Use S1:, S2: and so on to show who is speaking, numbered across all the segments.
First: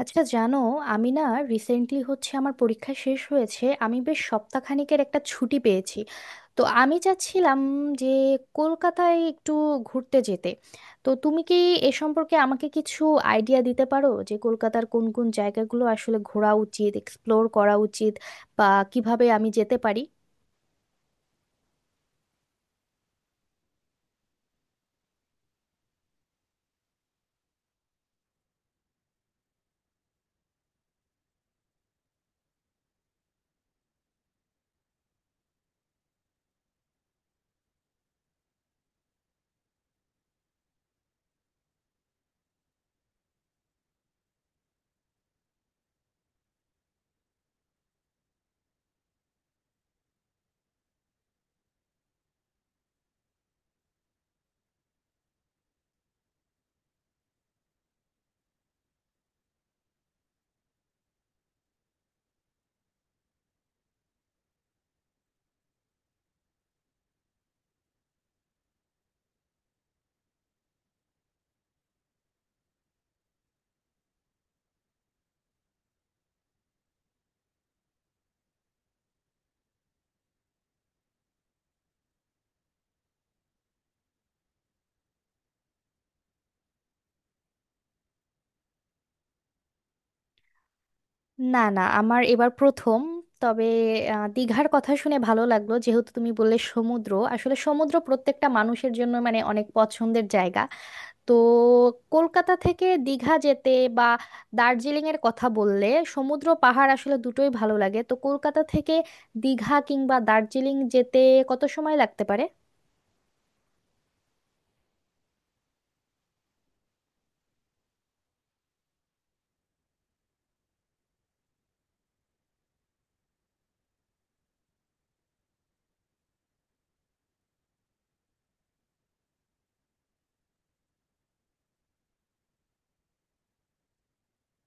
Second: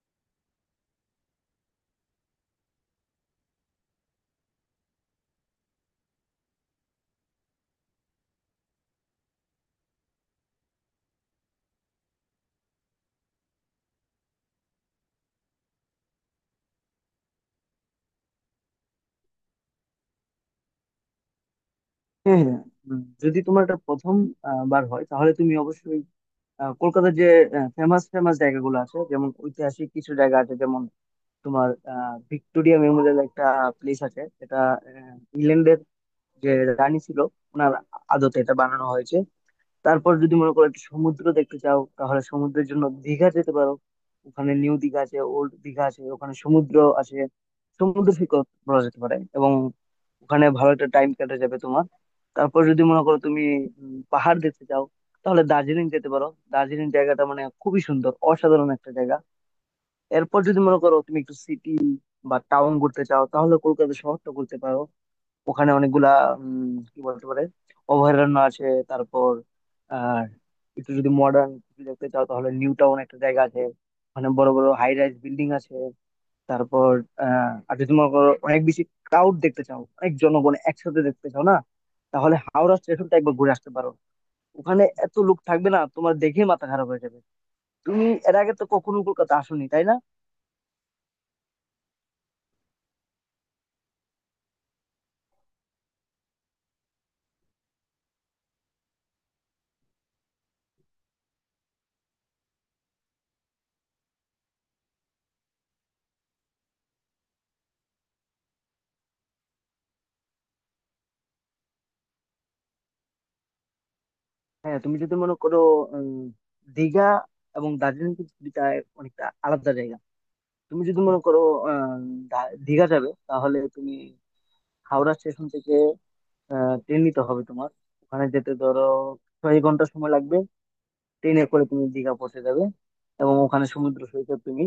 S1: আচ্ছা, জানো, আমি না, রিসেন্টলি হচ্ছে আমার পরীক্ষা শেষ হয়েছে। আমি বেশ সপ্তাহখানেকের একটা ছুটি পেয়েছি। তো আমি চাচ্ছিলাম যে কলকাতায় একটু ঘুরতে যেতে। তো তুমি কি এ সম্পর্কে আমাকে কিছু আইডিয়া দিতে পারো যে কলকাতার কোন কোন জায়গাগুলো আসলে ঘোরা উচিত, এক্সপ্লোর করা উচিত, বা কিভাবে আমি যেতে পারি?
S2: হ্যাঁ হ্যাঁ যদি তোমার এটা প্রথম বার হয় তাহলে তুমি অবশ্যই কলকাতার যে ফেমাস ফেমাস জায়গাগুলো আছে, যেমন ঐতিহাসিক কিছু জায়গা আছে, যেমন তোমার ভিক্টোরিয়া মেমোরিয়াল একটা প্লেস আছে। এটা ইংল্যান্ডের যে রানী ছিল ওনার আদতে এটা বানানো হয়েছে। তারপর যদি মনে করো একটা সমুদ্র দেখতে চাও তাহলে সমুদ্রের জন্য দীঘা যেতে পারো। ওখানে নিউ দীঘা আছে, ওল্ড দীঘা আছে, ওখানে সমুদ্র আছে, সমুদ্র সৈকত বলা যেতে পারে। এবং ওখানে ভালো একটা টাইম কেটে যাবে তোমার। তারপর যদি মনে করো তুমি পাহাড় দেখতে চাও তাহলে দার্জিলিং যেতে পারো। দার্জিলিং জায়গাটা মানে খুবই সুন্দর, অসাধারণ একটা জায়গা। এরপর যদি মনে করো তুমি একটু সিটি বা টাউন ঘুরতে চাও তাহলে কলকাতা শহরটা ঘুরতে পারো। ওখানে অনেকগুলা কি বলতে পারে, অভয়ারণ্য আছে। তারপর আর একটু যদি মডার্ন দেখতে চাও তাহলে নিউ টাউন একটা জায়গা আছে। ওখানে বড় বড় হাই রাইজ বিল্ডিং আছে। তারপর আর যদি মনে করো অনেক বেশি ক্রাউড দেখতে চাও, অনেক জনগণ একসাথে দেখতে চাও না, তাহলে হাওড়া স্টেশনটা একবার ঘুরে আসতে পারো। ওখানে এত লোক থাকবে, না তোমার দেখেই মাথা খারাপ হয়ে যাবে। তুমি এর আগে তো কখনো কলকাতা আসোনি তাই না?
S1: না না, আমার এবার প্রথম। তবে দীঘার কথা শুনে ভালো লাগলো, যেহেতু তুমি বললে সমুদ্র, আসলে সমুদ্র প্রত্যেকটা মানুষের জন্য মানে অনেক পছন্দের জায়গা। তো কলকাতা থেকে দীঘা যেতে বা দার্জিলিং এর কথা বললে, সমুদ্র পাহাড় আসলে দুটোই ভালো লাগে। তো কলকাতা থেকে দীঘা কিংবা দার্জিলিং যেতে কত সময় লাগতে পারে?
S2: হ্যাঁ, তুমি যদি মনে করো উম, দীঘা এবং দার্জিলিং কিন্তু দুইটা অনেকটা আলাদা জায়গা। তুমি যদি মনে করো আহ, দীঘা যাবে তাহলে তুমি হাওড়া স্টেশন থেকে ট্রেন নিতে হবে তোমার। ওখানে যেতে ধরো 6 ঘন্টা সময় লাগবে, ট্রেনে করে তুমি দীঘা পৌঁছে যাবে। এবং ওখানে সমুদ্র সৈকত তুমি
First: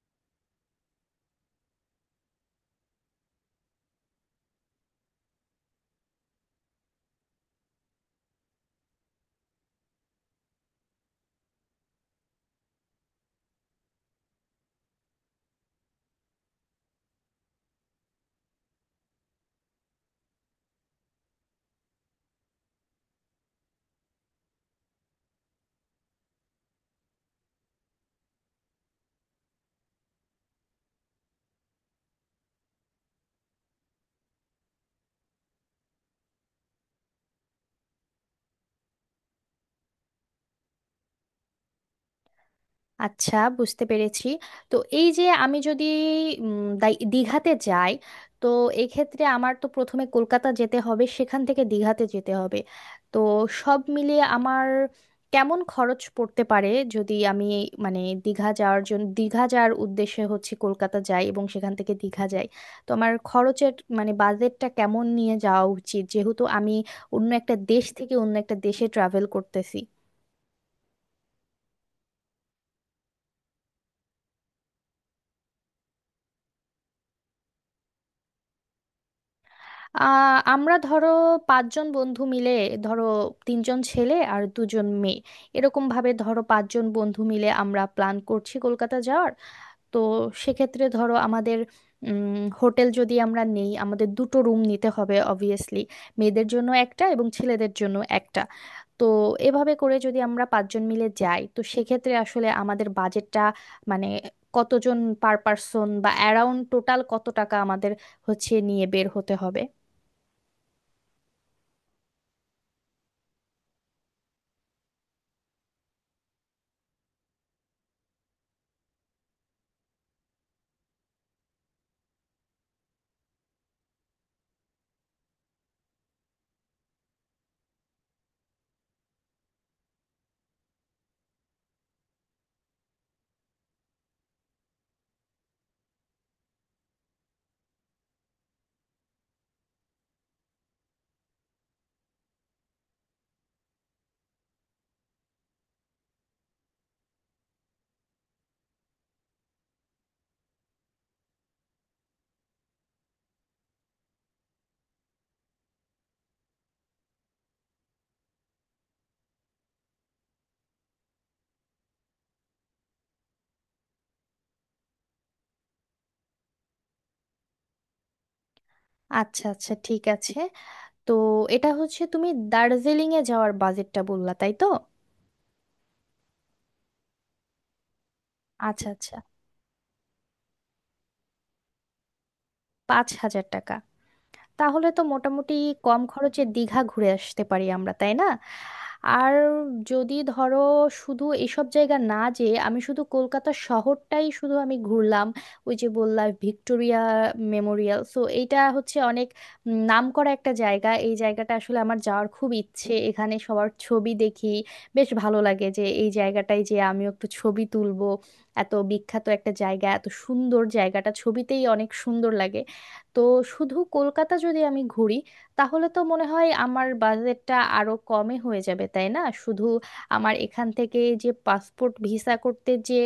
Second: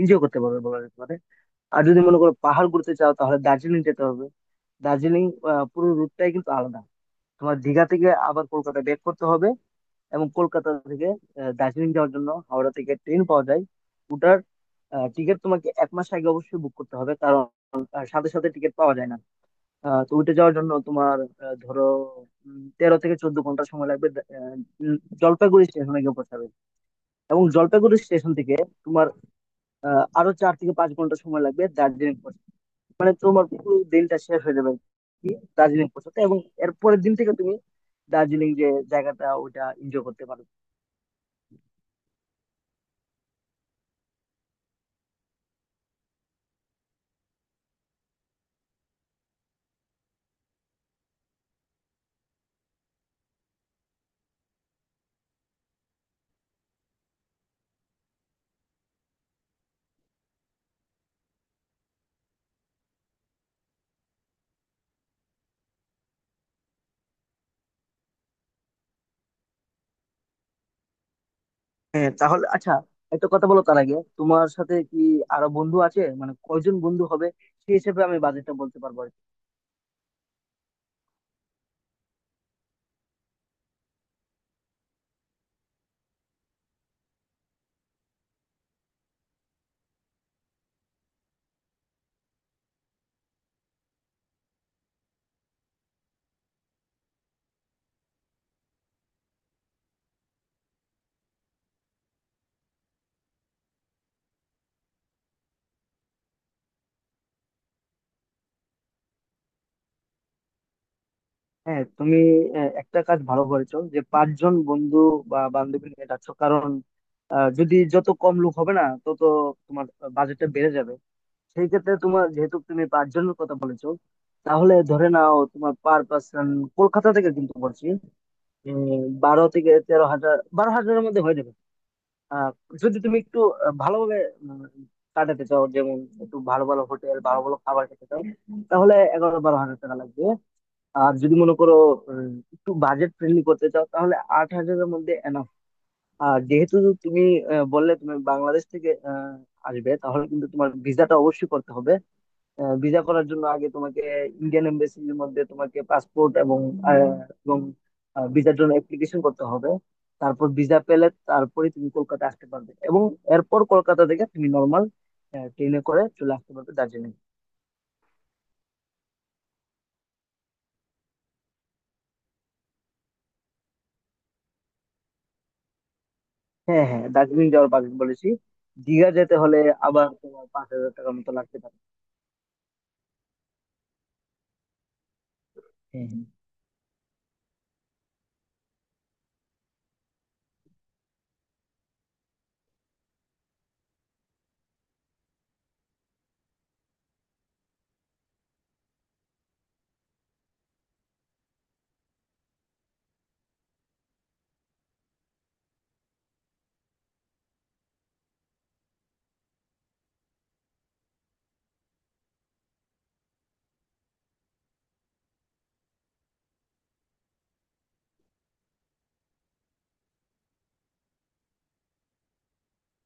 S2: এনজয় করতে পারবে বলা যেতে পারে। আর যদি মনে করো পাহাড় ঘুরতে চাও তাহলে দার্জিলিং যেতে হবে। দার্জিলিং পুরো রুটটাই কিন্তু আলাদা। তোমার দীঘা থেকে আবার কলকাতা ব্যাক করতে হবে, এবং কলকাতা থেকে দার্জিলিং যাওয়ার জন্য হাওড়া থেকে ট্রেন পাওয়া যায়। ওটার টিকিট তোমাকে 1 মাস আগে অবশ্যই বুক করতে হবে, কারণ সাথে সাথে টিকিট পাওয়া যায় না। তো ওইটা যাওয়ার জন্য তোমার ধরো 13 থেকে 14 ঘন্টা সময় লাগবে। আহ, জলপাইগুড়ি স্টেশনে গিয়ে পৌঁছাবে, এবং জলপাইগুড়ি স্টেশন থেকে তোমার আরো 4 থেকে 5 ঘন্টা সময় লাগবে দার্জিলিং পৌঁছাতে। মানে তোমার পুরো দিনটা শেষ হয়ে যাবে আর কি দার্জিলিং পৌঁছাতে। এবং এরপরের দিন থেকে তুমি দার্জিলিং যে জায়গাটা ওটা এনজয় করতে পারবে।
S1: আচ্ছা, বুঝতে পেরেছি। তো এই যে আমি যদি দীঘাতে যাই, তো এক্ষেত্রে আমার তো প্রথমে কলকাতা যেতে হবে, সেখান থেকে দীঘাতে যেতে হবে। তো সব মিলিয়ে আমার কেমন খরচ পড়তে পারে? যদি আমি মানে দীঘা যাওয়ার জন্য, দীঘা যাওয়ার উদ্দেশ্যে হচ্ছে কলকাতা যাই এবং সেখান থেকে দীঘা যাই, তো আমার খরচের মানে বাজেটটা কেমন নিয়ে যাওয়া উচিত, যেহেতু আমি অন্য একটা দেশ থেকে অন্য একটা দেশে ট্রাভেল করতেছি।
S2: হ্যাঁ, তাহলে আচ্ছা, একটা কথা বলো তার আগে, তোমার সাথে কি আরো বন্ধু আছে, মানে কয়জন বন্ধু হবে? সেই হিসেবে আমি বাজেটটা বলতে পারবো আর কি।
S1: আমরা ধরো পাঁচজন বন্ধু মিলে, ধরো তিনজন ছেলে আর দুজন মেয়ে, এরকম ভাবে ধরো পাঁচজন বন্ধু মিলে আমরা প্ল্যান করছি কলকাতা যাওয়ার। তো সেক্ষেত্রে ধরো আমাদের হোটেল যদি আমরা নেই, আমাদের দুটো রুম নিতে হবে অবভিয়াসলি, মেয়েদের জন্য একটা এবং ছেলেদের জন্য একটা। তো এভাবে করে যদি আমরা পাঁচজন মিলে যাই, তো সেক্ষেত্রে আসলে আমাদের বাজেটটা মানে কতজন পার পার্সন বা অ্যারাউন্ড টোটাল কত টাকা আমাদের হচ্ছে নিয়ে বের হতে হবে।
S2: হ্যাঁ, তুমি একটা কাজ ভালো করেছো যে পাঁচজন বন্ধু বা বান্ধবী নিয়ে যাচ্ছ, কারণ যদি যত কম লোক হবে না তত তোমার বাজেটটা বেড়ে যাবে। সেই ক্ষেত্রে তোমার, যেহেতু তুমি পাঁচজনের কথা বলেছো, তাহলে ধরে নাও তোমার পার পার্সন কলকাতা থেকে কিন্তু বলছি 12 থেকে 13 হাজার, 12 হাজারের মধ্যে হয়ে যাবে। আহ, যদি তুমি একটু ভালোভাবে উম, কাটাতে চাও, যেমন একটু ভালো ভালো হোটেল, ভালো ভালো খাবার খেতে চাও, তাহলে 11 12 হাজার টাকা লাগবে। আর যদি মনে করো একটু বাজেট ফ্রেন্ডলি করতে চাও তাহলে 8 হাজারের মধ্যে এনাফ। আর যেহেতু তুমি বললে তুমি বাংলাদেশ থেকে আসবে, তাহলে কিন্তু তোমার ভিসাটা অবশ্যই করতে হবে। ভিসা করার জন্য আগে তোমাকে ইন্ডিয়ান এমবাসির মধ্যে তোমাকে পাসপোর্ট এবং আহ, এবং ভিসার জন্য অ্যাপ্লিকেশন করতে হবে। তারপর ভিসা পেলে তারপরে তুমি কলকাতা আসতে পারবে, এবং এরপর কলকাতা থেকে তুমি নর্মাল ট্রেনে করে চলে আসতে পারবে দার্জিলিং।
S1: আচ্ছা আচ্ছা, ঠিক আছে। তো এটা হচ্ছে তুমি দার্জিলিং এ যাওয়ার বাজেটটা বললা, তাই তো?
S2: হ্যাঁ হ্যাঁ, দার্জিলিং যাওয়ার বাজেট বলেছি।
S1: আচ্ছা
S2: দীঘা
S1: আচ্ছা।
S2: যেতে হলে আবার তোমার 5 হাজার টাকার মতো লাগতে পারে।
S1: 5,000 টাকা? তাহলে তো মোটামুটি কম
S2: হ্যাঁ হ্যাঁ
S1: খরচে দীঘা ঘুরে আসতে পারি আমরা, তাই না? আর যদি ধরো শুধু এসব জায়গা না যেয়ে আমি শুধু কলকাতা শহরটাই শুধু আমি ঘুরলাম, ওই যে বললাম ভিক্টোরিয়া মেমোরিয়াল, সো এইটা হচ্ছে অনেক নাম করা একটা জায়গা, এই জায়গাটা আসলে আমার যাওয়ার খুব ইচ্ছে, এখানে সবার ছবি দেখি, বেশ ভালো লাগে যে এই জায়গাটায় যে আমিও একটু ছবি তুলবো। এত বিখ্যাত একটা জায়গা, এত সুন্দর জায়গাটা ছবিতেই অনেক সুন্দর লাগে। তো শুধু কলকাতা যদি আমি ঘুরি, তাহলে তো মনে হয় আমার বাজেটটা আরো কমে হয়ে যাবে, তাই না? শুধু আমার এখান থেকে যে পাসপোর্ট ভিসা করতে, যে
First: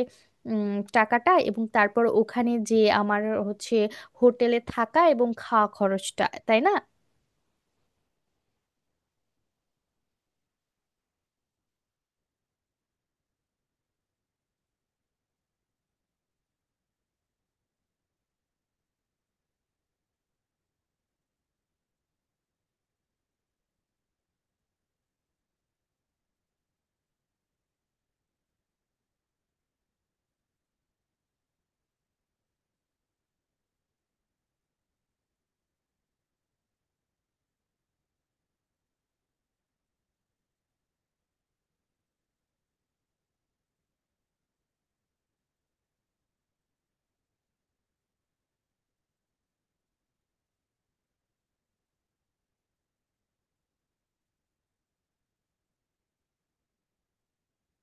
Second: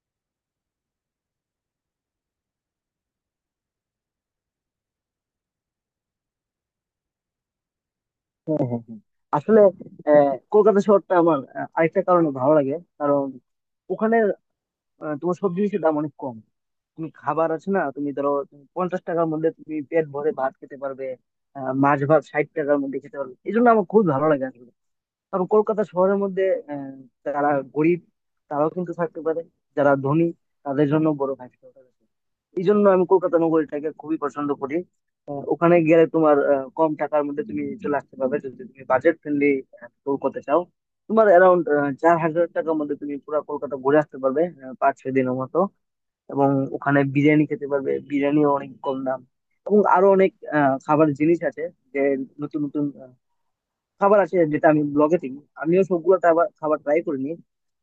S1: টাকাটা এবং তারপর ওখানে যে আমার হচ্ছে হোটেলে থাকা এবং খাওয়া খরচটা, তাই না?
S2: হ্যাঁ হ্যাঁ হ্যাঁ। আসলে কলকাতা শহরটা আমার আরেকটা কারণে ভালো লাগে। কারণ ওখানে তোমার সব জিনিসের দাম অনেক কম। তুমি খাবার আছে না, তুমি ধরো তুমি 50 টাকার মধ্যে তুমি পেট ভরে ভাত খেতে পারবে। মাছ ভাত 60 টাকার মধ্যে খেতে পারবে, এই জন্য আমার খুব ভালো লাগে আসলে। কারণ কলকাতা শহরের মধ্যে আহ, যারা গরিব তারাও কিন্তু থাকতে পারে, যারা ধনী তাদের জন্য বড় হাসপাতাল আছে। এই জন্য আমি কলকাতা নগরীটাকে খুবই পছন্দ করি। ওখানে গেলে তোমার কম টাকার মধ্যে তুমি চলে আসতে পারবে যদি তুমি বাজেট ফ্রেন্ডলি ট্যুর করতে চাও। তোমার অ্যারাউন্ড 4 হাজার টাকার মধ্যে তুমি পুরো কলকাতা ঘুরে আসতে পারবে, 5 6 দিনের মতো। এবং ওখানে বিরিয়ানি খেতে পারবে, বিরিয়ানিও অনেক কম দাম। এবং আরো অনেক খাবার জিনিস আছে, যে নতুন নতুন খাবার আছে যেটা আমি ব্লগে দেখি। আমিও সবগুলো খাবার ট্রাই করিনি,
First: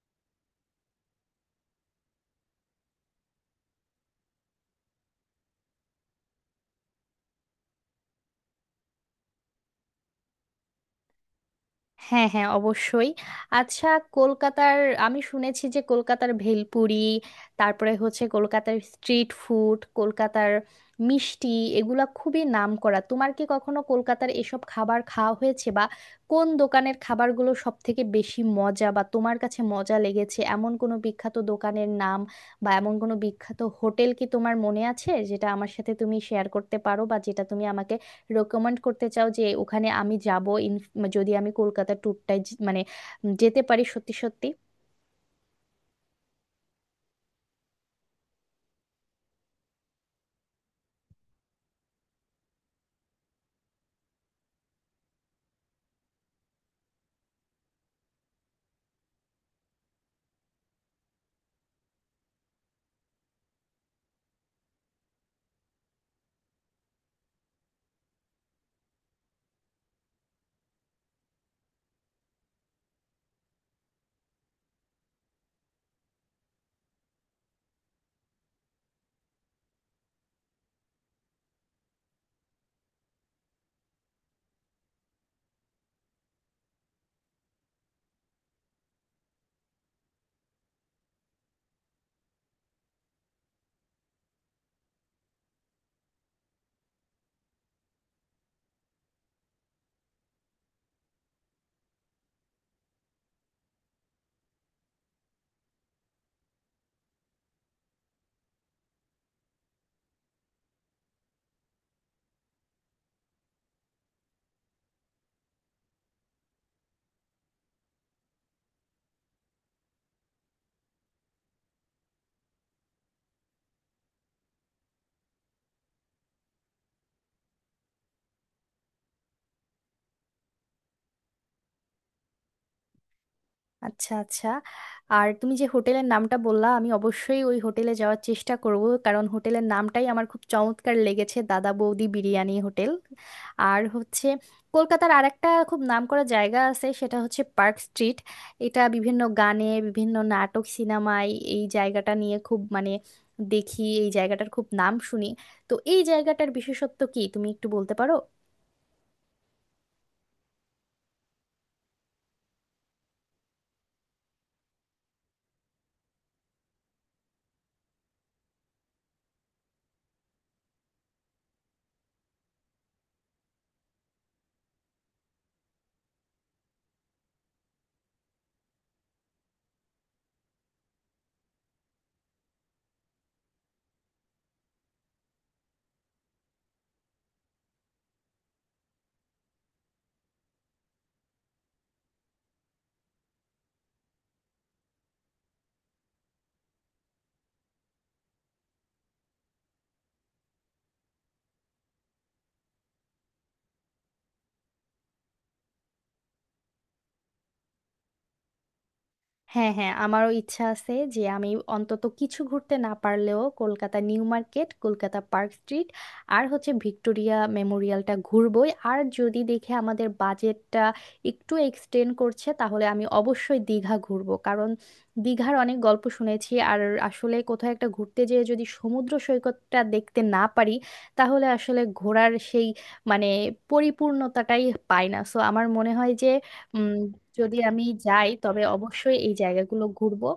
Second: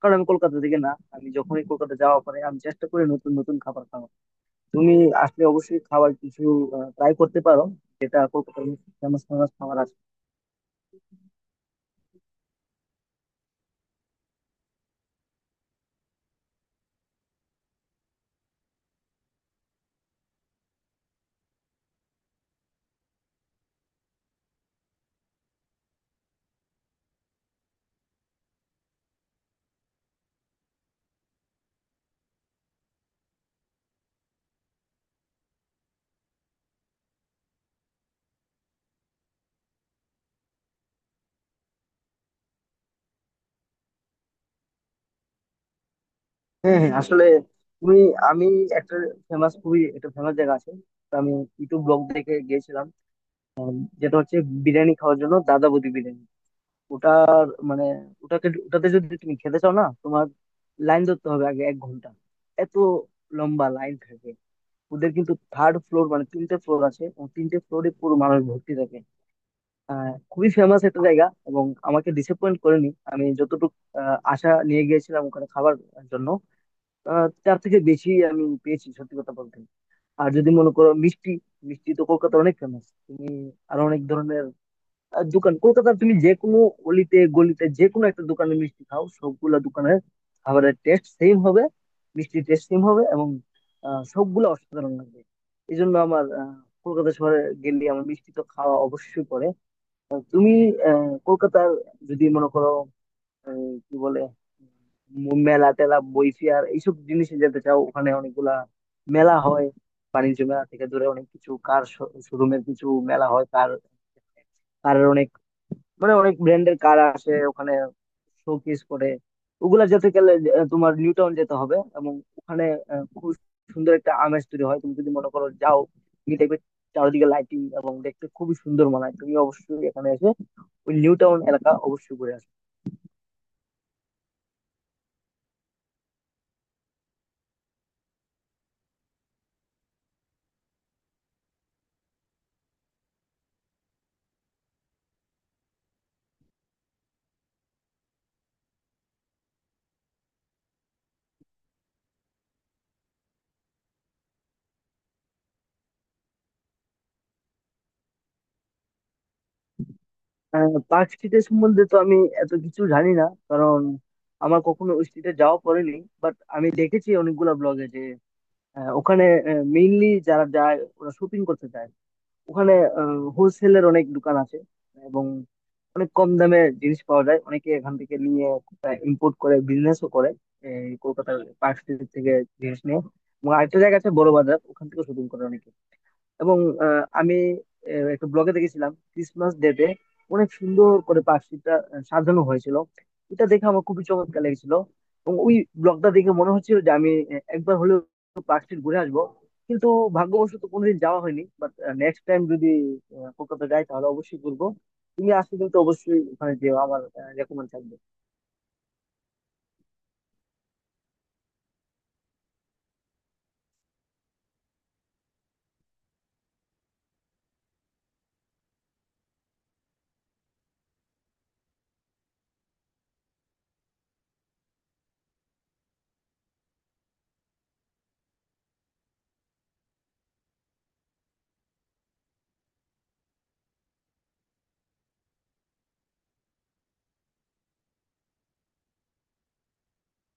S2: কারণ আমি কলকাতা থেকে না। আমি যখনই কলকাতা যাওয়া পরে আমি চেষ্টা করি নতুন নতুন খাবার খাওয়ার। তুমি আসলে অবশ্যই খাবার কিছু ট্রাই করতে পারো, যেটা কলকাতার ফেমাস ফেমাস খাবার আছে।
S1: হ্যাঁ হ্যাঁ, অবশ্যই। আচ্ছা, কলকাতার, আমি শুনেছি যে কলকাতার ভেলপুরি, তারপরে হচ্ছে কলকাতার স্ট্রিট ফুড, কলকাতার মিষ্টি, এগুলা খুবই নামকরা। তোমার কি কখনো কলকাতার এসব খাবার খাওয়া হয়েছে? বা কোন দোকানের খাবারগুলো সব থেকে বেশি মজা, বা তোমার কাছে মজা লেগেছে, এমন কোনো বিখ্যাত দোকানের নাম বা এমন কোনো বিখ্যাত হোটেল কি তোমার মনে আছে যেটা আমার সাথে তুমি শেয়ার করতে পারো, বা যেটা তুমি আমাকে রেকমেন্ড করতে চাও যে ওখানে আমি যাব, ইন, যদি আমি কলকাতা ট্যুরটায় মানে যেতে পারি সত্যি সত্যি?
S2: হ্যাঁ হ্যাঁ, আসলে তুমি, আমি, একটা ফেমাস, খুবই একটা ফেমাস জায়গা আছে। তো আমি ইউটিউব ব্লগ দেখে গিয়েছিলাম, যেটা হচ্ছে বিরিয়ানি খাওয়ার জন্য দাদা বৌদি বিরিয়ানি। ওটার মানে ওটাকে ওটাতে যদি তুমি খেতে চাও না, তোমার লাইন ধরতে হবে আগে 1 ঘন্টা, এত লম্বা লাইন থাকে। ওদের কিন্তু থার্ড ফ্লোর, মানে তিনটে ফ্লোর আছে, এবং তিনটে ফ্লোরে পুরো মানুষ ভর্তি থাকে। আহ খুবই ফেমাস একটা জায়গা, এবং আমাকে ডিসঅ্যাপয়েন্ট করেনি। আমি যতটুকু আশা নিয়ে গিয়েছিলাম ওখানে খাবার জন্য, তার থেকে বেশি আমি পেয়েছি সত্যি কথা বলতে। আর যদি মনে করো মিষ্টি, মিষ্টি তো কলকাতার অনেক ফেমাস। তুমি আরো অনেক ধরনের দোকান কলকাতার, তুমি যে কোনো অলিতে গলিতে যে কোনো একটা দোকানে মিষ্টি খাও, সবগুলা দোকানের খাবারের টেস্ট সেম হবে, মিষ্টির টেস্ট সেম হবে, এবং সবগুলা অসাধারণ লাগবে। এই জন্য আমার কলকাতা শহরে গেলে আমার মিষ্টি তো খাওয়া অবশ্যই পড়ে। তুমি কলকাতার যদি মনে করো আহ, কি বলে মেলা টেলা, বই ফেয়ার, এইসব জিনিসে যেতে চাও, ওখানে অনেকগুলা মেলা হয়। বাণিজ্য মেলা থেকে দূরে অনেক কিছু, কার শোরুমের কিছু মেলা হয়, কারের অনেক, মানে অনেক ব্র্যান্ডের কার আসে ওখানে, শোকেস করে। ওগুলা যেতে গেলে তোমার নিউ টাউন যেতে হবে, এবং ওখানে খুব সুন্দর একটা আমেজ তৈরি হয়। তুমি যদি মনে করো যাও, তুমি দেখবে চারিদিকে লাইটিং, এবং দেখতে খুবই সুন্দর মনে হয়। তুমি অবশ্যই এখানে এসে ওই নিউ টাউন এলাকা অবশ্যই ঘুরে আসবে।
S1: আচ্ছা আচ্ছা। আর তুমি যে হোটেলের নামটা বললা, আমি অবশ্যই ওই হোটেলে যাওয়ার চেষ্টা করব, কারণ হোটেলের নামটাই আমার খুব চমৎকার লেগেছে, দাদা বৌদি বিরিয়ানি হোটেল। আর হচ্ছে কলকাতার আরেকটা খুব নামকরা জায়গা আছে, সেটা হচ্ছে পার্ক স্ট্রিট। এটা বিভিন্ন গানে, বিভিন্ন নাটক সিনেমায় এই জায়গাটা নিয়ে খুব মানে দেখি, এই জায়গাটার খুব নাম শুনি। তো এই জায়গাটার বিশেষত্ব কি তুমি একটু বলতে পারো?
S2: পার্ক স্ট্রিটের সম্বন্ধে তো আমি এত কিছু জানি না, কারণ আমার কখনো ওই স্ট্রিটে যাওয়া পড়েনি। বাট আমি দেখেছি অনেকগুলা ব্লগে যে ওখানে মেইনলি যারা যায় ওরা শপিং করতে যায়। ওখানে হোলসেলের অনেক দোকান আছে, এবং অনেক কম দামে জিনিস পাওয়া যায়। অনেকে এখান থেকে নিয়ে ইম্পোর্ট করে বিজনেসও করে এই কলকাতার পার্ক স্ট্রিট থেকে জিনিস নিয়ে। এবং আরেকটা জায়গা আছে বড় বাজার, ওখান থেকে শপিং করে অনেকে। এবং আমি একটা ব্লগে দেখেছিলাম ক্রিসমাস ডেতে অনেক সুন্দর করে পাখিটা সাজানো হয়েছিল। এটা দেখে আমার খুবই চমৎকার লেগেছিল, এবং ওই ব্লগটা দেখে মনে হচ্ছিল যে আমি একবার হলেও পার্ক স্ট্রিট ঘুরে আসবো। কিন্তু ভাগ্যবশত কোনোদিন যাওয়া হয়নি। বাট নেক্সট টাইম যদি কলকাতা যাই তাহলে অবশ্যই ঘুরবো। তুমি আসলে কিন্তু অবশ্যই ওখানে যেও, আমার রেকমেন্ড থাকবে।
S1: হ্যাঁ হ্যাঁ, আমারও ইচ্ছা আছে যে আমি অন্তত কিছু ঘুরতে না পারলেও Kolkata New Market, Kolkata Park Street, আর হচ্ছে ভিক্টোরিয়া মেমোরিয়ালটা ঘুরবই। আর যদি দেখে আমাদের বাজেটটা একটু এক্সটেন্ড করছে, তাহলে আমি অবশ্যই দীঘা ঘুরবো, কারণ দীঘার অনেক গল্প শুনেছি। আর আসলে কোথাও একটা ঘুরতে যেয়ে যদি সমুদ্র সৈকতটা দেখতে না পারি, তাহলে আসলে ঘোরার সেই মানে পরিপূর্ণতাটাই পাই না। সো আমার মনে হয় যে উম, যদি আমি যাই, তবে অবশ্যই এই জায়গাগুলো ঘুরবো।